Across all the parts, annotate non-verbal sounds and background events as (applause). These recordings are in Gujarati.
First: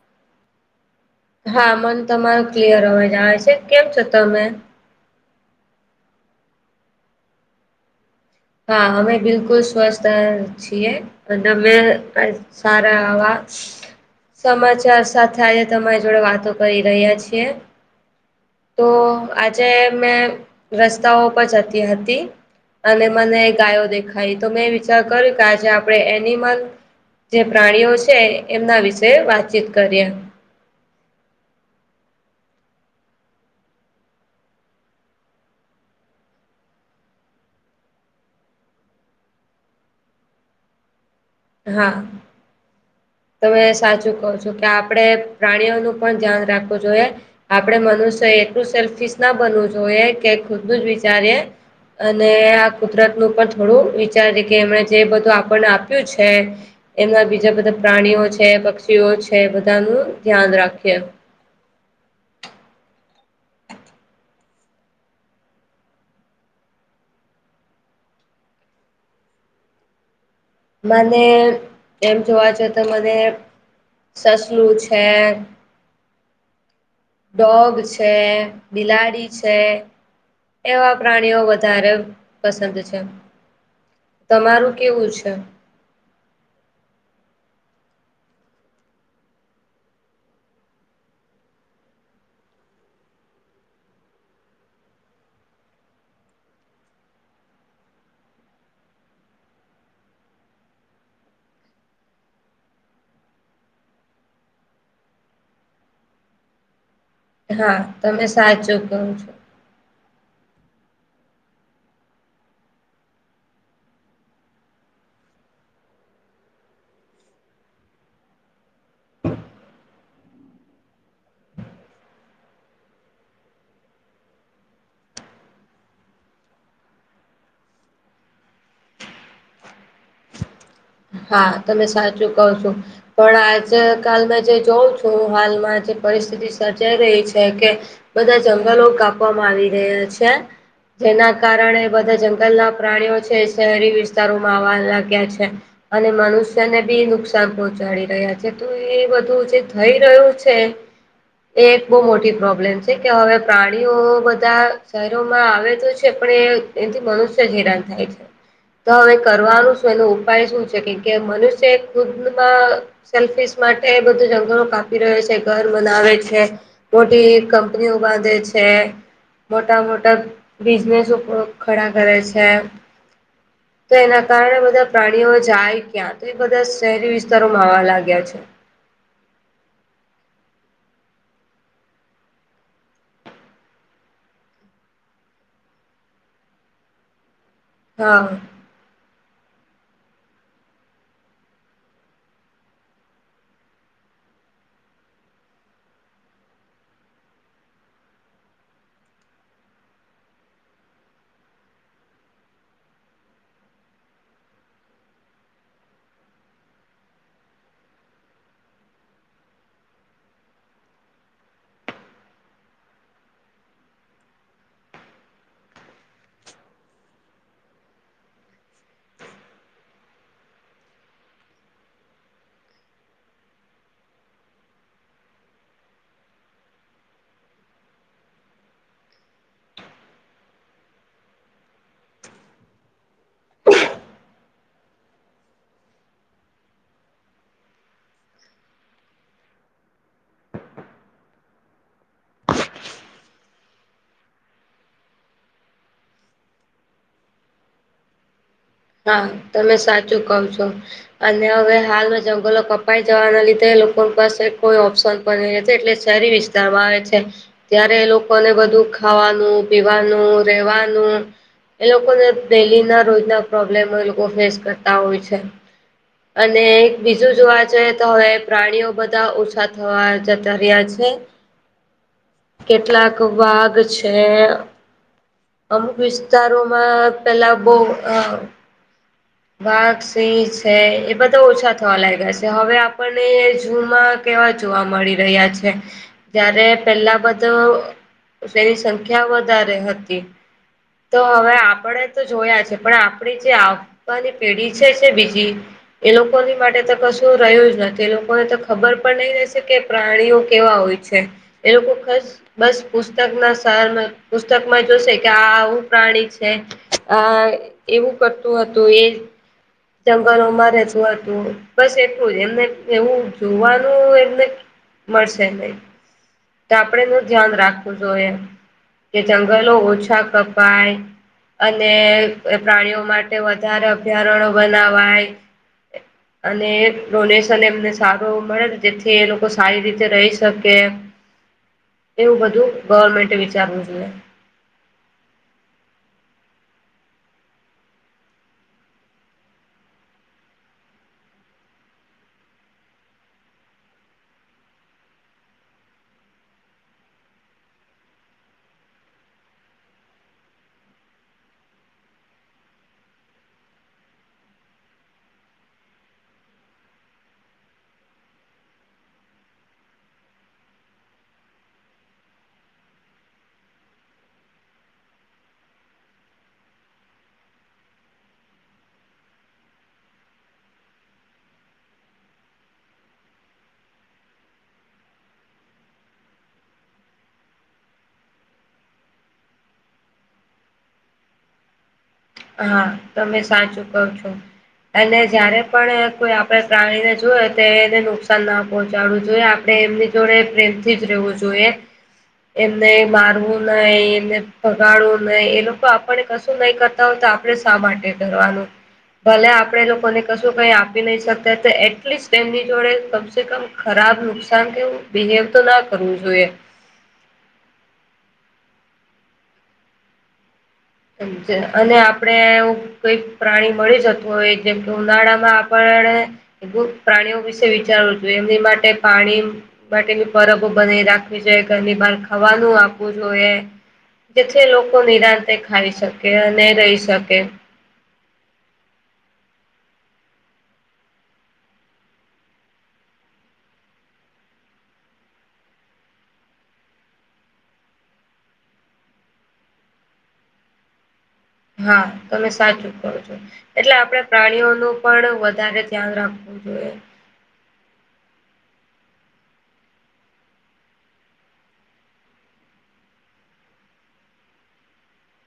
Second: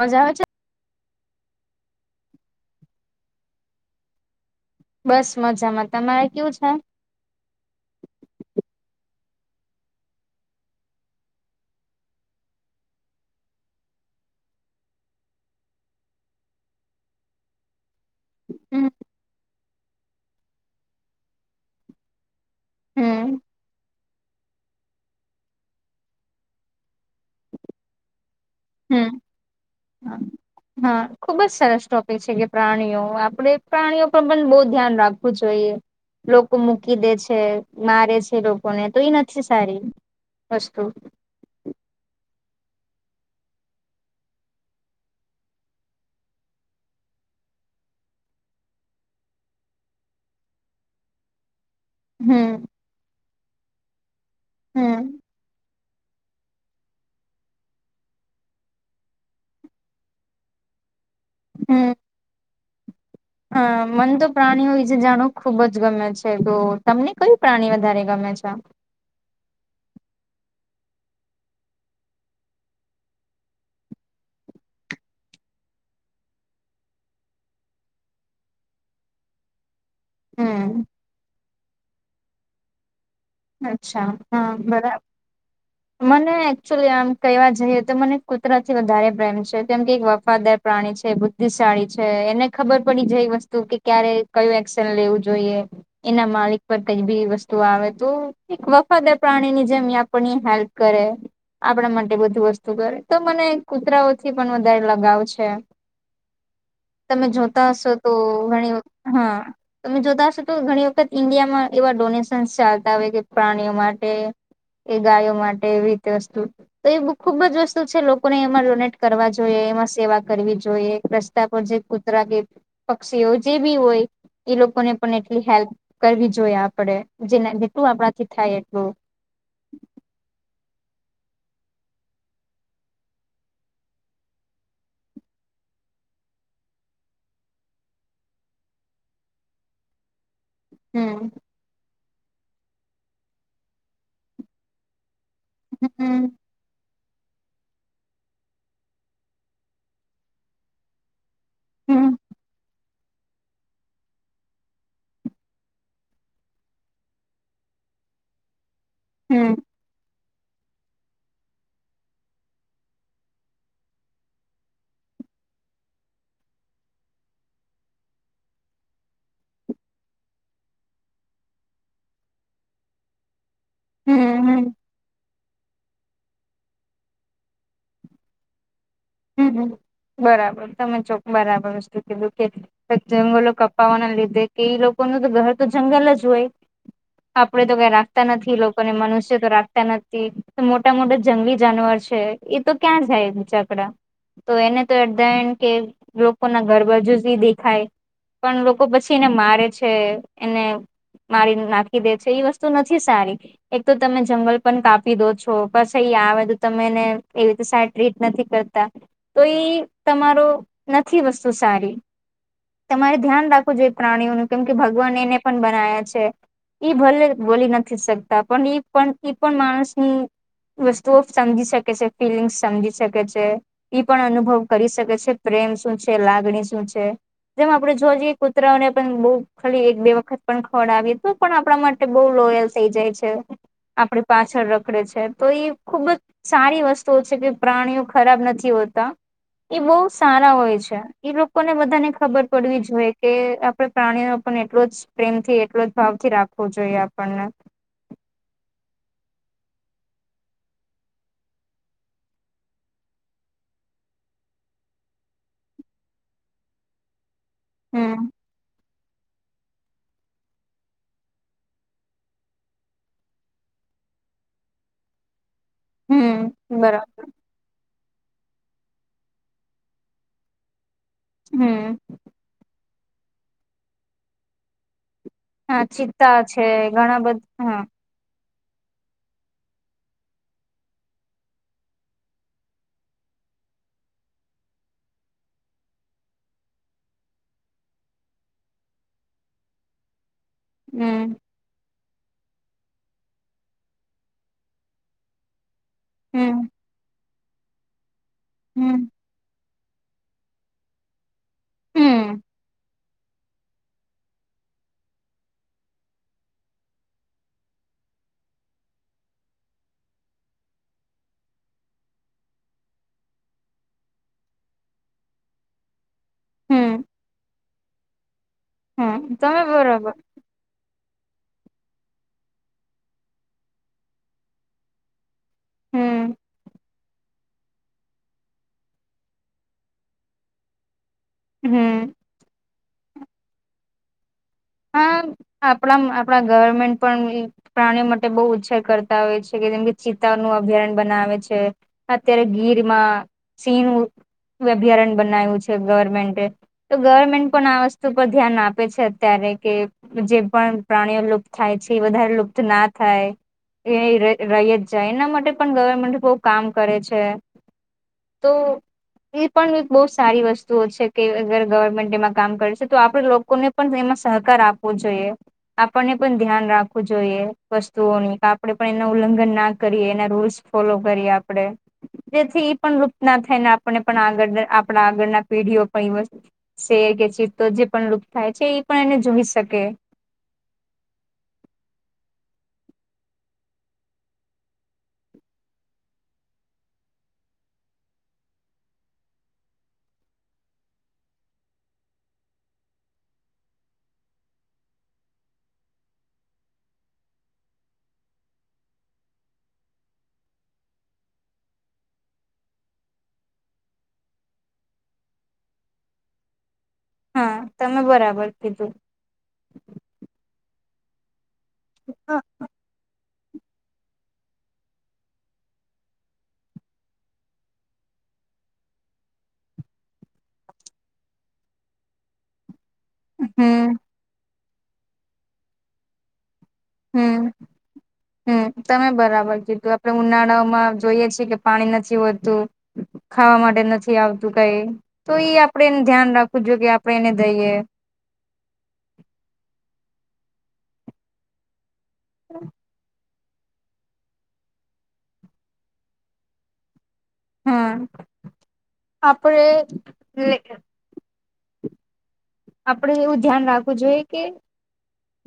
મજા આવે છે? હા, મન તમારું ક્લિયર હોવા જ આવે છે. કેમ છો તમે? બસ મજામાં. તમારે કેવું છે? હા, હમે બિકુલ સ્વસ્થ છીએ. અનેમે પસારવા. સમાચાર સાથે, આજે તમારી જોડે વાતો કરી રહ્યા છીએ. હમ તો આજે મેં રસ્તાઓ પર જતી હતી, અને હમ મને ગાય દેખાય તો મેં વિચાર કર્યું કે, આજે આપણે એનિમલ જે પ્રાણીઓ છે. એમના વિશે હમ વાતચીત કરીએ. હા, ખુબ જ સરસ ટોપિક છે કે, પ્રાણીઓ આપડે પ્રાણીઓ પર પણ બહુ ધ્યાન રાખજ હુ જોઈએ લોકો મૂકી દે છે, મારે છે, લોકોને તો એ નથી સારી (unintelligible) હા. તમે સાચું કહો છો કે, આપણે પ્રાણીઓનું પણ ધ્યાન રાખવું જોઈએ. આપડે મનુષ્ય એટલું સેલ્ફિસ ના બનવું જોઈએ, કે ખુદું જ વિચારીએ. અને હમ આ કુદરત નું પણ થોડું વિચાર છે કે, એમણે જે હમ બધું આપણને આપ્યું છે. એના બીજા બધા પ્રાણીઓ છે, પક્ષીઓ છે, બધાનું ધ્યાન રાખીએ. હમ. હા, મને તો પ્રાણીઓ વિશે જાણો ખુબ જ ગમે છે તો તમને કયું પ્રાણી વધારે ગમે છે? મને એમ જોવા જ તો મને સસલું છે. ડોગ છે, બિલાડી છે. હમ એવા પ્રાણીઓ વધારે પસંદ છે. અચ્છા હા તમારું કેવું છે? બરાબર મને એકચુલી આમ કહેવા જઈએ તો મને કુતરા થી વધારે પ્રેમ છે કેમ કે વફાદાર પ્રાણી છે બુદ્ધિશાળી છે એને ખબર પડી જાય એ વસ્તુ કે ક્યારે કયું એક્શન લેવું જોઈએ. એના માલિક પર કઈબી વસ્તુ આવે? તો એક વફાદાર પ્રાણી ની જેમ આપણ હેલ્પ કરે આપણા માટે બધું વસ્તુ કરે તો મને કૂતરાઓથી પણ વધારે લગાવ છે. તમે જોતા હા હશો તો તમે ઘણી સાચું વખત કહો હા છો તમે જોતા હશો તો ઘણી વખત ઇન્ડિયામાં એવા ડોનેશન ચાલતા હોય કે પ્રાણીઓ માટે એ ગાયો માટે એવી રીતે વસ્તુ તો એ બ ખુબ જ વસ્તુ છે લોકોને એમાં ડોનેટ કરવા જોઈએ એમાં સેવા કરવી જોઈએ. જે કૂતરા કે પક્ષીઓ જે બી હોય એ લોકોને પણ એટલી હેલ્પ કરવી જોઈએ આપડે જે જેટલું આપણાથી થાય એટલું હા તમે સાચું કો છો પણ આજ કલ મેં જે જોઉં છું હાલમાં જે પરિસ્થિતિ સર્જાઈ રહી છે કે બધા જંગલો કાપવામાં આવી રહ્યા છે હમ જેના કારણે બધા જંગલના પ્રાણીઓ છે શહેરી વિસ્તારોમાં આવવા લાગ્યા છે અને હમ મનુ તેને બી નુકસાન પહોચાડી રહ્યા છે તો એ બધું જે થઈ રહ્યું છે એ એક બહુ હમ મોટી પ્રોબ્લેમ છે કે હવે પ્રાણીઓ બધા શહેરોમાં આવે તો છે પણ એથી મનુષ્ય હેરાન થાય છે. (inaudible) તો હવે હમ કરવાનું શું એનો ઉપાય શું છે? કે મનુષ્ય ખુદમાં સેલ્ફીસ માટે બધું જંગલો કાપી રહ્યો છે ઘર બનાવે છે મોટી કંપનીઓ બાંધે છે મોટા મોટા બિઝનેસ ખડા કરે છે તો એના કારણે હમ બધા પ્રાણીઓ જાય ક્યાં તો એ બધા શહેરી વિસ્તારોમાં આવા લાગ્યા છે. હમ બરાબર તમે ચો બરાબર વસ્તુ કીધું કેટ જંગલો કપાવાના લીધે કે એ લોકો ન તો ઘર તો જંગલ જ હોય આપડે તો કઈ રાખતા હા. નથી લોકો કોને મનુષ્ય તો રાખતા નથી મોટા મોટા જંગલી જાનવર છે એ તો ક્યાં જાય બીચાકડા? તો એને તો એધ કે લોકો ના ઘરબાજુ જી દેખાય પણ લોકો પછી એને મારે છે એને મારીને નાખી દે છે એ વસ્તુ નથી સારી એક તો તમે જંગલ પણ કાપી દો છો પછી આવે તો‌ તમે એને એવી રીતે. (inaudible) તો એ તમારો નથી વસ્તુ સારી તમારે ધ્યાન રાખવું જોઈએ પ્રાણીઓનુ કેમ કે ભગવાન એને પણ બનાયા છે એ ભલે બોલી નથી શકતા પણ એ પણ ઈ પણ માણસની વસ્તુઓ સમજી શકે છે ફિલિંગ્સ સમજી શકે છે. ઈ પણ અનુભવ કરી શકે છે પ્રેમ શું છે? લાગણી શું છે? જેમાં આપડે જોવા જઈએ કુતરાઓને પણ બહુ ખાલી એક બે વખત પણ ખવડાવી તો પણ આપણા માટે બઉ લોયલ થઈ જાય છે. આપણી પાછળ રખડે છે તો એ ખુબ જ સારી વસ્તુઓ છે કે પ્રાણીઓ ખરાબ નથી હોતા એ બહુ સારા હોય છે એ લોકોને બધાને ખબર પડવી જોઈએ કે આપ પ્રાણીનો પણ એટલો જ પ્રેમથી એટલો જ ભાવ થી રાખવો જોઈએ આપણને હા તમે સાચું કવ છો અને હવે હાલમાં જંગલો કપાઈ જવાના લીધે લોકો પાસે કોઈ ઓપ્શન બ છે એટલે શહેરી વિસ્તારમાં આવે છે ત્યારે હમ લોકોને બધું ખાવાનું પીવાનું, રેવાનું એ લોકોને ડેલી ના રોજ ના પ્રોબ્લેમો ઈ લોકો ફેસ કરતા હોય છે અને હમ બરાબર જું જોવા જઈએ તો હવે પ્રાણીઓ બધા ઓછા થવા જતા રીયા છે. હમ કેટલાક વાઘ છે. હા અમુક ચિત્તા છે વિસ્તારોમાં ઘણા પેલા બધા બો હા અ વાઘ, સિંહ છે એ બધા ઓછા થવા લાયગા સે, હવે આપણને જૂમાં કેવા જોવા મળી રહ્યા છે, જયારે પેલા બધું તેની સંખ્યા વધારે હતી. તો હમ હવે આપડે તો જોયા છે, પણ આપડી જે ની પેઢી છે છે બીજી એ લોકોની હમ માટે તો કશું રહ્યું જ નથી એ લોકો કોય તો ખબર હમ પણ નઈ રેશે કે પ્રાણીઓ કેવા હોય છે એ લોકો ખ હમ બસ પુસ્તક ના સર પુસ્તકમાં જોશે કે આ આવું પ્રાણી છે. આ એવું કરતું હતું એ જંગલોમાં રેતું હતું બસ એટલું જ એમને એવું જોવાનું એમને મળશે નય, તો આપણે હમ ને ધ્યાન રાખવું જોઈએ. કે હમ તમે જંગલો બરોબર ઓછા કપાય. અને પ્રાણીઓ માટે વધારે અભયારણ્ય બનાવાય. હમ અને ડોનેશન એમને સારુ મળેને તેથી એ લોકો સારી રીતે રહી શકે. હમ એવું બધું ગવર્મેન્ટે વિચારવું જોએ. હા આપણા આપણા ગવર્મેન્ટ પણ પ્રાણીઓ માટે બઉ ઉછેર કરતા હોય છે, કે જેમ કે ચિત્તા નું અભયારણ બનાવે છે. અત્યારે ગીરમાં સિંહ નુ અભયારણ્ય બનાવ્યું છે, ગવર્મેન્ટે. તો ગવર્મેન્ટ પણ આ વસ્તુ પર ધ્યાન આપે છે અત્યારે. કે જે પણ પ્રાણીઓ લુપ્ત થાય છે એ વધારે લુપ્ત ના થાય. એ ર રય જ જાય એના માટે પણ ગવર્મેન્ટ બવ કામ કરે છે. તો એ પણ બઉ સારી વસ્તુઓ છે કે અગર ગવર્મેન્ટ એમાં કામ કરેસે તો આપડે લોકોને પણ એમાં સહકાર આપવો જોઈએ. આપણને પણ ધ્યાન રાખવું જોઈએ વસ્તુઓની, કે આપણે પણ એ ઉલ્લંઘન ના કરીએ એના રૂલ્સ ફોલો કરીએ આપડે. જેથી ઈ પણ લુપ્ત ના થઈ ને આપને પણ આગળ આપડણા આગળના પેઢીઓ પણ ઈ વસ્ત સેર કે ચિતો જે પણ લુપ્ત થાય છે, ઈ પણ એને જોઈ સકે. હા, તમે સાચું કહો છો. અને જયારે પણ કોઈ આપણે જાવાયને જોયે તો એને નુકસાન ના પહોંચાડવું જોઈએ. આપડણે એમની જોડે પ્રેમથી જ રેવું જોઈએ. એમને મારવું નઈ, એમને ભગાડવું નઈ, એ લોકો આપણને કશું નહી ક તા હોય તો, આપડે શા માટે કરવારનું? ભલે આપડે એ લોકોને કશું કઈ આપી નઈ સકતા તો, એટલીસ્ટ એમની જોડે કમસે કમ ખરાબ, નુકસાન કેવુ બિહેવ તો ના કરવું જોઈએ. હા, તમે બરાબર કીધુ. જ અને આપડે એવું કઈક પ્રાણી મળી જતું હોય, જેમ કે ઉનાળા માં આપણ એ બ પ્રાણીઓ વિસે વિચારવું જોઈએ, એમની માટે પાણી માટેની પરબો બનાવી રાખવી જોયે, ઘરની બહાર ખાવાનું આ પવુ જોઈએ, હમ જેથી એ લોકો નિરાંતે ખાઈ શકે અને રહી શકે હમ હમ.. તમે બરાબર કીધું આપડણે ઉનાળાઓમાં જોઈએ છીએ, કે પાણી નથી હોતું. ખાવા માટે નથી આવતું કઈ તો ઈ આપડે એને ધ્યાન રાખવું જોઈએ, કે આપડણે એને દઈએ. હા તમે સાચું કરો છો. એટલે આપણે પ્રાણીઓનું પણ વધારે ધ્યાન રાખવું જોઈએ. હમ આપડ આપડે એવું ધ્યાન રાખવું જોઈએ કે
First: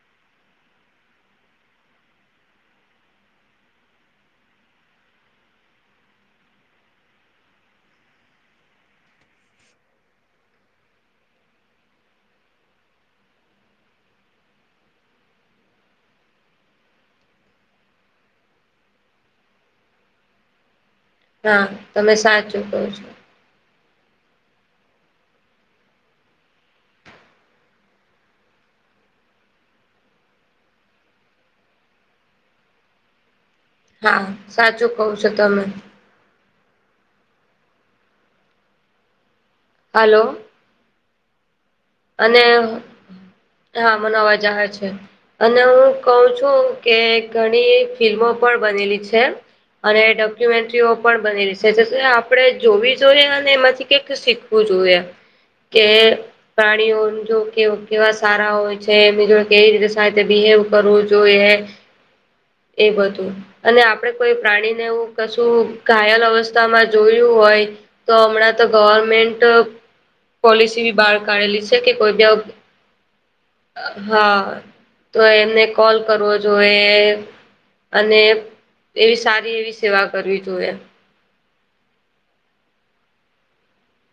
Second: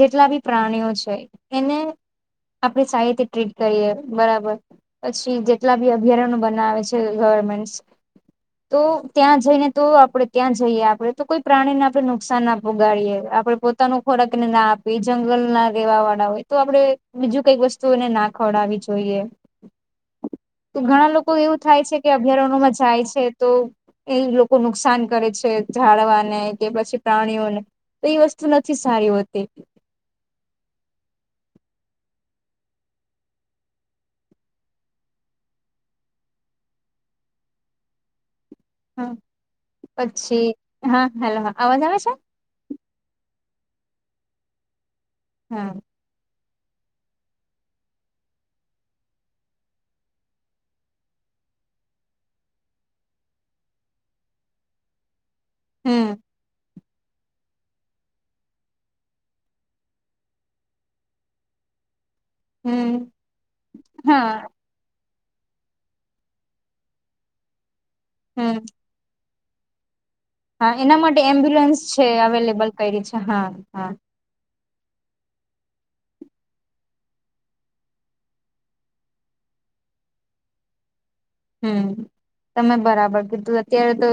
જેટલા બી પ્રાણીઓ છે, એને આપડી સાહિત્ય ટ્રીટ કરીએ બરાબર પછી જેટલા બી અભયારણ્ય બનાવે છે, ગવર્મેન્ટ તો ત્યાં જઈને, તો આપડે ત્યાં જઈએ આપણેે તો કોઈ પ્રાણી ના આપણે નુકસાન ના આપુંગાડીએ આપડે પોતાનું ખોરાક ને ના આપી જંગલ ના રહેેવા વાળા હોય તો આપડણે બીજું કઈક વસ્તુ એને ના ખવડાવી જોઈએ, તો ઘણા લોકો એવું હા થાય છે, કે તમે સાચું અભયારણ્યમાં કહો જાય છો છે તો એ લોકો નુકસાન કરે છે, ઝડવાને કે પછી પ્રાણીઓને તો એઈ વસ્તુ નથી સારી હોતી. હા સાચું કવ છો, તમે હા હલો પછી હા હેલો હા અવાજ આવે છે. અને હા મનાવા જહેર છે, અને હા હુ કઉ છુ, કે ઘણી ફિલ્મો પણ બનેલી છે. અને ડોક્યુમેન્ટ્રીઓ પણ બની રશે આપડે જોવી જોઈએ અને એમાંથી કઈક શીખવું જોઈએ. હ કે પ્રાણીઓ જો કે કેવા સારા હોય છે, જો કેવી રીતે બિહેવ કરવું જોઈએ. એ હમ બધું અને આપડે કોઈ હા પ્રાણીને એવુ કશું ઘાયલ અવસ્થામાં જોયું હોય, તો હમણાં હમ તો ગવર્મેન્ટ હા પોલિસી બી એના બહાર માટે કાઢેલી છે, એમ્બ્યુલન્સ કે કોઈ બી અવેલેબલ કરી છે હા હા તો એમને કોલ કરવો જોએ. અને એવી સારી એવી સેવા કરવી જોઈએ. હમ તમે બરાબર કીધું અત્યારે તો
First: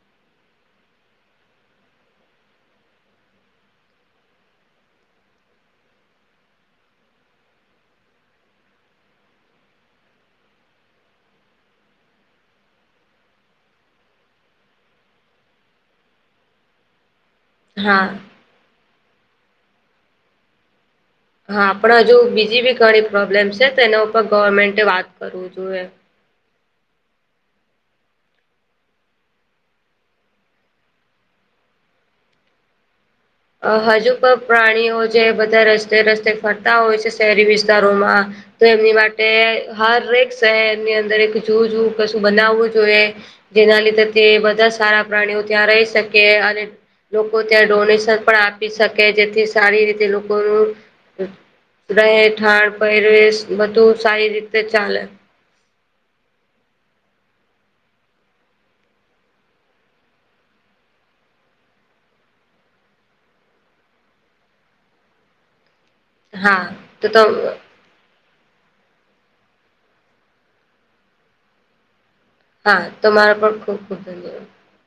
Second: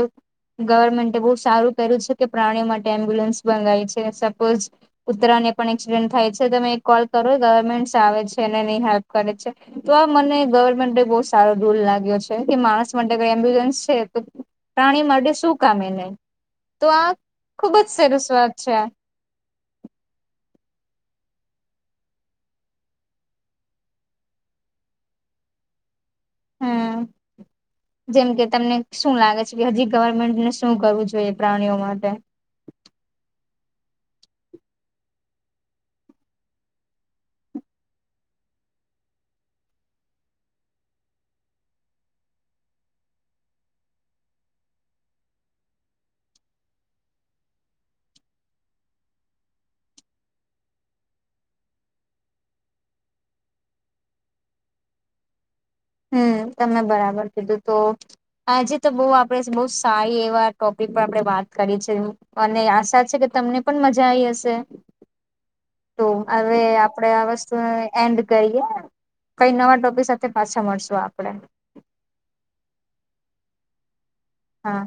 ગવર્મેન્ટે બહુ સારુ કર્યુ છે, કે પ્રાણીઓ માટે એમ્બ્યુલન્સ મંગાય છે સપોઝ કુતરા ને પણ એક્સિડેન્ટ થાય છે તમે એક કોલ કરો ગવર્મેન્ટસ આવે છે, અને નની હેલ્પ કરે છે. તો આ મને ગવર્મેન્ટ બહ સારો રૂલ લાગે. કે માણસ માટે એમ્બ્યુલન્સ છે, તો પ્રાણી માટે શું કામ એને તો આ ખુબ જ હા સરસવાત છે, આ હા આપણા હજુ બીજી બી ઘણી પ્રોબ્લેમ છે, તો એના ઉપર ગવર્મેન્ટ વાત કરવું જોઈએ. હમ્મ જેમ કે તમને શું લાગે છે, કે હજી ગવર્મેન્ટને શું કરવું જોઈએ પ્રાણીઓ માટે અ હજુ પણ પ્રાણીઓ જે બધા રસ્તે રસ્તે ફરતા હોય છે, શહેરી વિસ્તારોમા તો એમની માટે હરેક શહેરની અંદર એક જો જોું કશું બનાવવું જોઈએ. જેના લીધે તે બધા સારા પ્રાણીઓ ત્યાં રહી, શકે અને લોકો ત્યાં ડોનેશન પણ આપી શકે જેથી સારી રીતે લોકોનુ રહે ઠાળ પવેશ બધું સારી રીતે ચાલે હમ, તમે બરાબર કીધું તો હજે તો બહ આપડે બહ સારી એવા ટોપિક પર આપણે વાત કરી છે. અને આશા છે, કે તમને પણ મજા આવીઈ હશે તો હવે હા તો આપડે તો આ વસ્તુ એન્ડ કરીએ, કઈ નવા ટોપિક સાથે પાછ શું આપડે હા તમારા પણ ખુબ ખુબ ધન્યવાદ હા